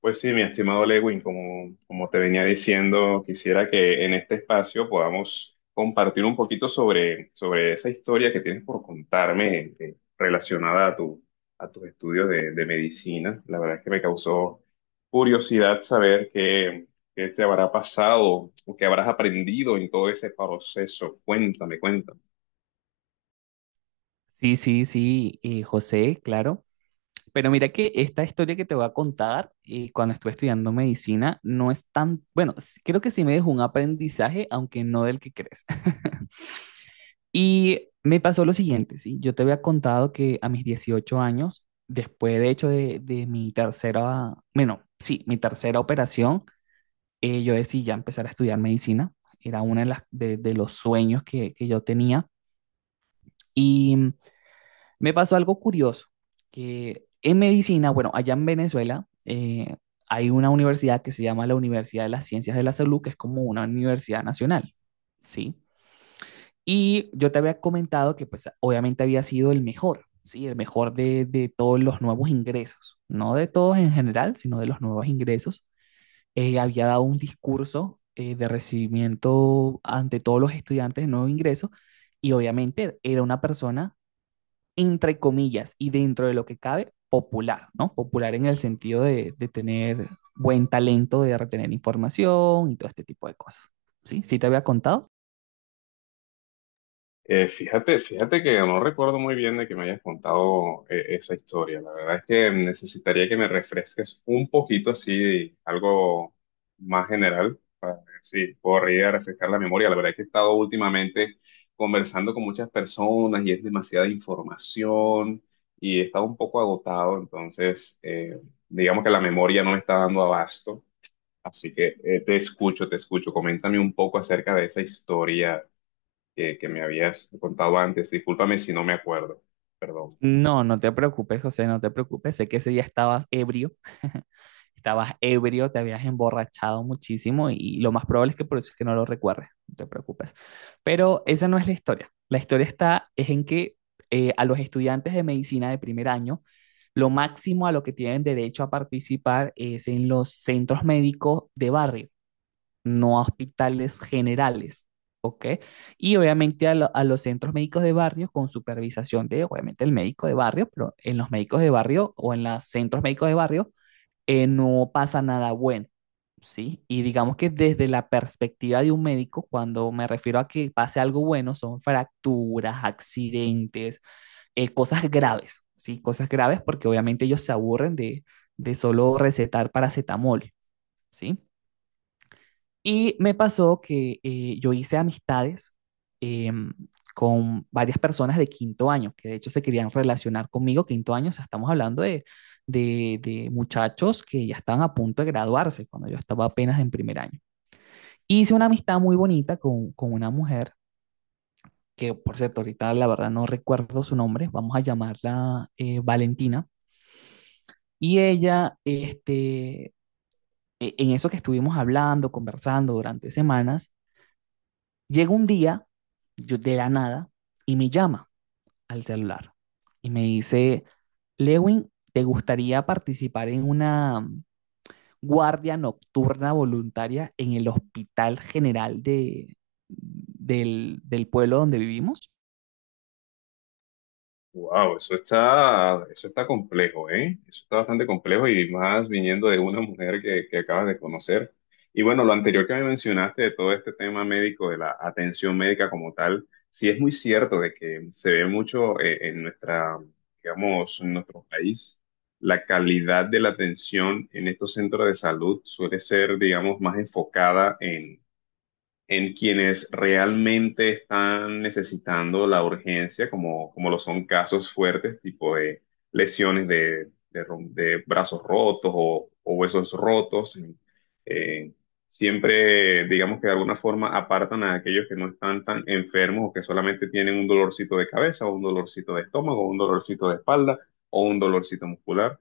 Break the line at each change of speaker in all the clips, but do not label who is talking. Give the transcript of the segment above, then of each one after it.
Pues sí, mi estimado Lewin, como te venía diciendo, quisiera que en este espacio podamos compartir un poquito sobre esa historia que tienes por contarme relacionada a tu, a tus estudios de medicina. La verdad es que me causó curiosidad saber qué te habrá pasado o qué habrás aprendido en todo ese proceso. Cuéntame, cuéntame.
Sí, sí, sí, José, claro. Pero mira que esta historia que te voy a contar, cuando estuve estudiando medicina, no es tan, bueno, creo que sí me dejó un aprendizaje, aunque no del que crees. Y me pasó lo siguiente, ¿sí? Yo te había contado que a mis 18 años, después de hecho de mi tercera operación, yo decidí ya empezar a estudiar medicina. Era uno de los sueños que yo tenía. Y me pasó algo curioso, que en medicina, bueno, allá en Venezuela, hay una universidad que se llama la Universidad de las Ciencias de la Salud, que es como una universidad nacional, ¿sí? Y yo te había comentado que pues obviamente había sido el mejor, ¿sí? El mejor de todos los nuevos ingresos, no de todos en general, sino de los nuevos ingresos. Había dado un discurso, de recibimiento ante todos los estudiantes de nuevo ingreso, y obviamente era una persona, entre comillas y dentro de lo que cabe, popular, ¿no? Popular en el sentido de tener buen talento, de retener información y todo este tipo de cosas. ¿Sí? ¿Sí te había contado?
Fíjate que no recuerdo muy bien de que me hayas contado esa historia. La verdad es que necesitaría que me refresques un poquito así, algo más general, para ver si puedo ir a refrescar la memoria. La verdad es que he estado últimamente conversando con muchas personas y es demasiada información y he estado un poco agotado, entonces digamos que la memoria no me está dando abasto. Así que te escucho, te escucho. Coméntame un poco acerca de esa historia que me habías contado antes. Discúlpame si no me acuerdo. Perdón.
No, no te preocupes, José, no te preocupes. Sé que ese día estabas ebrio, te habías emborrachado muchísimo y lo más probable es que por eso es que no lo recuerdes, no te preocupes. Pero esa no es la historia. La historia está es en que, a los estudiantes de medicina de primer año, lo máximo a lo que tienen derecho a participar es en los centros médicos de barrio, no a hospitales generales. ¿Ok? Y obviamente a los centros médicos de barrio con supervisación de, obviamente, el médico de barrio, pero en los médicos de barrio o en los centros médicos de barrio, no pasa nada bueno, ¿sí? Y digamos que desde la perspectiva de un médico, cuando me refiero a que pase algo bueno, son fracturas, accidentes, cosas graves, ¿sí? Cosas graves porque obviamente ellos se aburren de solo recetar paracetamol, ¿sí? Y me pasó que, yo hice amistades, em, con varias personas de quinto año, que de hecho se querían relacionar conmigo. Quinto año, o sea, estamos hablando de muchachos que ya estaban a punto de graduarse cuando yo estaba apenas en primer año. Hice una amistad muy bonita con una mujer, que por cierto, ahorita la verdad no recuerdo su nombre, vamos a llamarla, Valentina, y ella, en eso que estuvimos hablando, conversando durante semanas, llega un día, yo de la nada, y me llama al celular y me dice, Lewin, ¿te gustaría participar en una guardia nocturna voluntaria en el Hospital General del pueblo donde vivimos?
Wow, eso está complejo, ¿eh? Eso está bastante complejo y más viniendo de una mujer que acabas de conocer. Y bueno, lo anterior que me mencionaste de todo este tema médico, de la atención médica como tal, sí es muy cierto de que se ve mucho en nuestra, digamos, en nuestro país, la calidad de la atención en estos centros de salud suele ser, digamos, más enfocada en quienes realmente están necesitando la urgencia, como lo son casos fuertes, tipo de lesiones de brazos rotos o huesos rotos. eh, siempre, digamos que de alguna forma apartan a aquellos que no están tan enfermos o que solamente tienen un dolorcito de cabeza o un dolorcito de estómago o un dolorcito de espalda o un dolorcito muscular.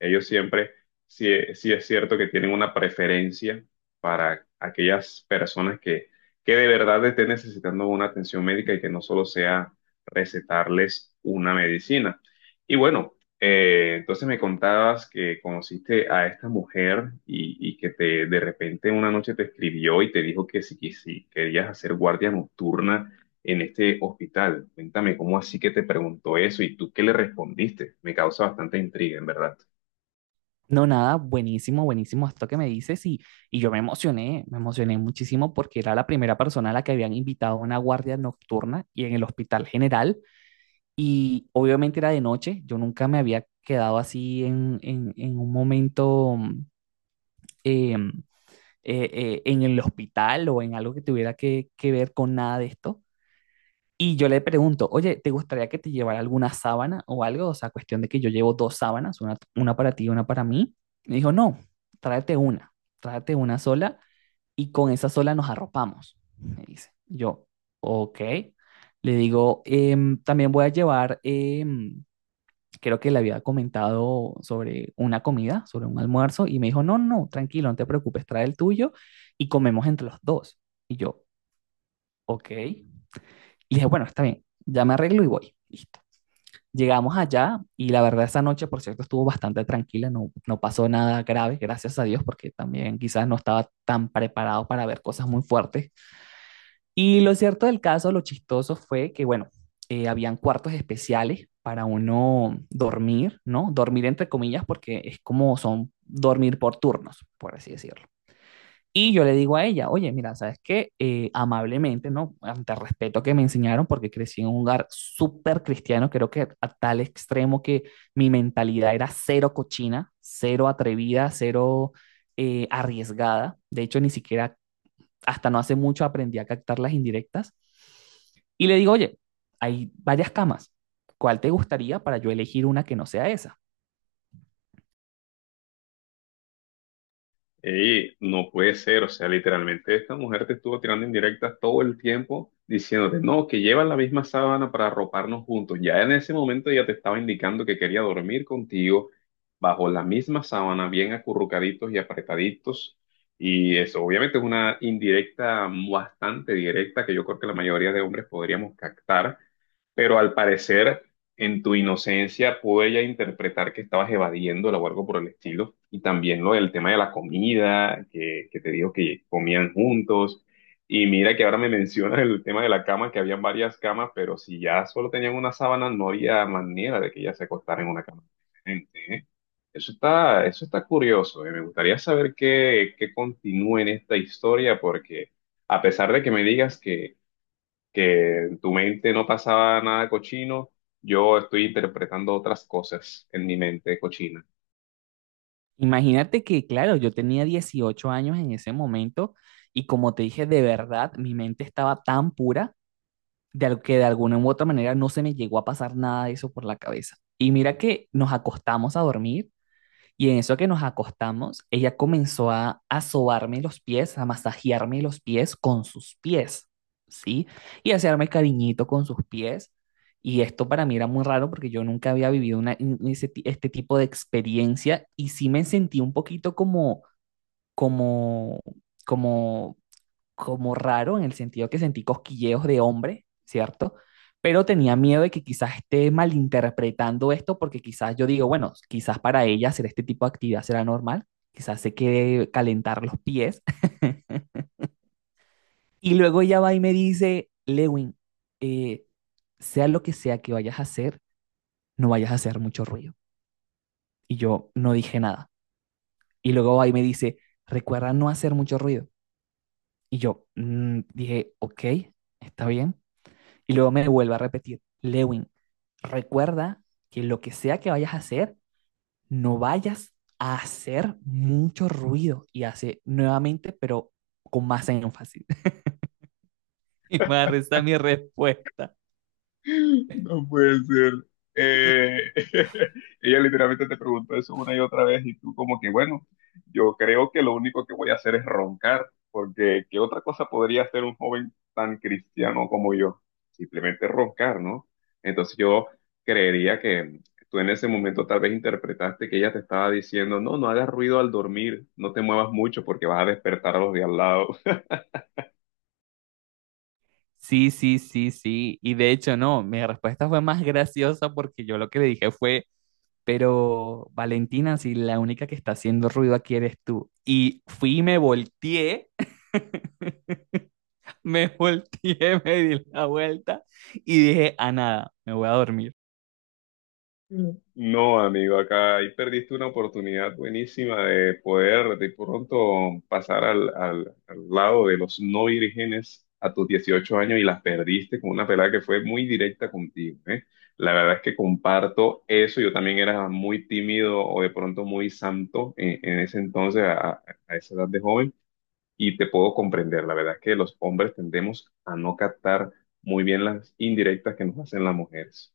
Ellos siempre, sí, sí es cierto que tienen una preferencia para aquellas personas que de verdad estén necesitando una atención médica y que no solo sea recetarles una medicina. Y bueno, entonces me contabas que conociste a esta mujer y que te, de repente una noche te escribió y te dijo que si querías hacer guardia nocturna en este hospital. Cuéntame, ¿cómo así que te preguntó eso y tú qué le respondiste? Me causa bastante intriga, en verdad.
No, nada, buenísimo, buenísimo esto que me dices, y yo me emocioné muchísimo porque era la primera persona a la que habían invitado a una guardia nocturna y en el hospital general. Y obviamente era de noche, yo nunca me había quedado así en un momento, em, en el hospital o en algo que tuviera que ver con nada de esto. Y yo le pregunto, oye, ¿te gustaría que te llevara alguna sábana o algo? O sea, cuestión de que yo llevo dos sábanas, una para ti y una para mí. Me dijo, no, tráete una, tráete una sola, y con esa sola nos arropamos, me dice. Yo, ok. Le digo, "También voy a llevar, creo que le había comentado, sobre una comida, sobre un almuerzo, y me dijo, no, no, no, tranquilo, no te preocupes, trae el tuyo y comemos entre los dos. Y yo, ok. Y dije, bueno, está bien, ya me arreglo y voy. Listo. Llegamos allá y la verdad esa noche, por cierto, estuvo bastante tranquila, no, no pasó nada grave, gracias a Dios, porque también quizás no estaba tan preparado para ver cosas muy fuertes, y lo cierto del caso, lo chistoso fue que, bueno, habían cuartos especiales para uno dormir, ¿no? Dormir entre comillas, porque es como son dormir por turnos, por así decirlo. Y yo le digo a ella, oye, mira, ¿sabes qué? Amablemente, ¿no? Ante el respeto que me enseñaron, porque crecí en un hogar súper cristiano, creo que a tal extremo que mi mentalidad era cero cochina, cero atrevida, cero, arriesgada. De hecho, ni siquiera hasta no hace mucho aprendí a captar las indirectas. Y le digo, oye, hay varias camas. ¿Cuál te gustaría para yo elegir una que no sea esa?
Ey, no puede ser, o sea, literalmente esta mujer te estuvo tirando indirectas todo el tiempo diciéndote, no, que llevan la misma sábana para arroparnos juntos. Ya en ese momento ya te estaba indicando que quería dormir contigo bajo la misma sábana, bien acurrucaditos y apretaditos. Y eso obviamente es una indirecta bastante directa que yo creo que la mayoría de hombres podríamos captar. Pero al parecer, en tu inocencia, pude ella interpretar que estabas evadiéndola o algo por el estilo. Y también lo del tema de la comida, que te dijo que comían juntos. Y mira que ahora me mencionas el tema de la cama, que habían varias camas, pero si ya solo tenían una sábana, no había manera de que ella se acostara en una cama diferente, ¿eh? Eso está curioso. Eh. Me gustaría saber qué continúa en esta historia, porque a pesar de que me digas que en tu mente no pasaba nada cochino, yo estoy interpretando otras cosas en mi mente cochina.
Imagínate que, claro, yo tenía 18 años en ese momento, y como te dije, de verdad, mi mente estaba tan pura que de alguna u otra manera no se me llegó a pasar nada de eso por la cabeza. Y mira que nos acostamos a dormir. Y en eso que nos acostamos, ella comenzó a sobarme los pies, a masajearme los pies con sus pies, ¿sí? Y a hacerme cariñito con sus pies. Y esto para mí era muy raro porque yo nunca había vivido una, un- ese ti- este tipo de experiencia, y sí me sentí un poquito como, como, como raro, en el sentido que sentí cosquilleos de hombre, ¿cierto? Pero tenía miedo de que quizás esté malinterpretando esto porque quizás yo digo, bueno, quizás para ella hacer este tipo de actividad será normal, quizás se quede calentar los pies. Y luego ella va y me dice, Lewin, eh, sea lo que sea que vayas a hacer, no vayas a hacer mucho ruido. Y yo no dije nada. Y luego va y me dice, recuerda no hacer mucho ruido. Y yo, dije, ok, está bien. Y luego me vuelve a repetir, Lewin, recuerda que lo que sea que vayas a hacer, no vayas a hacer mucho ruido. Y hace nuevamente, pero con más énfasis. Y me resta mi respuesta.
No puede ser. Eh, ella literalmente te preguntó eso una y otra vez y tú como que, bueno, yo creo que lo único que voy a hacer es roncar, porque ¿qué otra cosa podría hacer un joven tan cristiano como yo? Simplemente roncar, ¿no? Entonces yo creería que tú en ese momento tal vez interpretaste que ella te estaba diciendo, no, no hagas ruido al dormir, no te muevas mucho porque vas a despertar a los de al lado.
Sí, sí, sí, sí. Y de hecho, no, mi respuesta fue más graciosa porque yo lo que le dije fue, pero Valentina, si la única que está haciendo ruido aquí eres tú. Y fui y me volteé, me volteé, me di la vuelta y dije, a nada, me voy a dormir.
No, amigo, acá ahí perdiste una oportunidad buenísima de poder de pronto pasar al, al lado de los no vírgenes a tus 18 años y las perdiste con una pelada que fue muy directa contigo, ¿eh? La verdad es que comparto eso, yo también era muy tímido o de pronto muy santo en ese entonces, a esa edad de joven, y te puedo comprender, la verdad es que los hombres tendemos a no captar muy bien las indirectas que nos hacen las mujeres.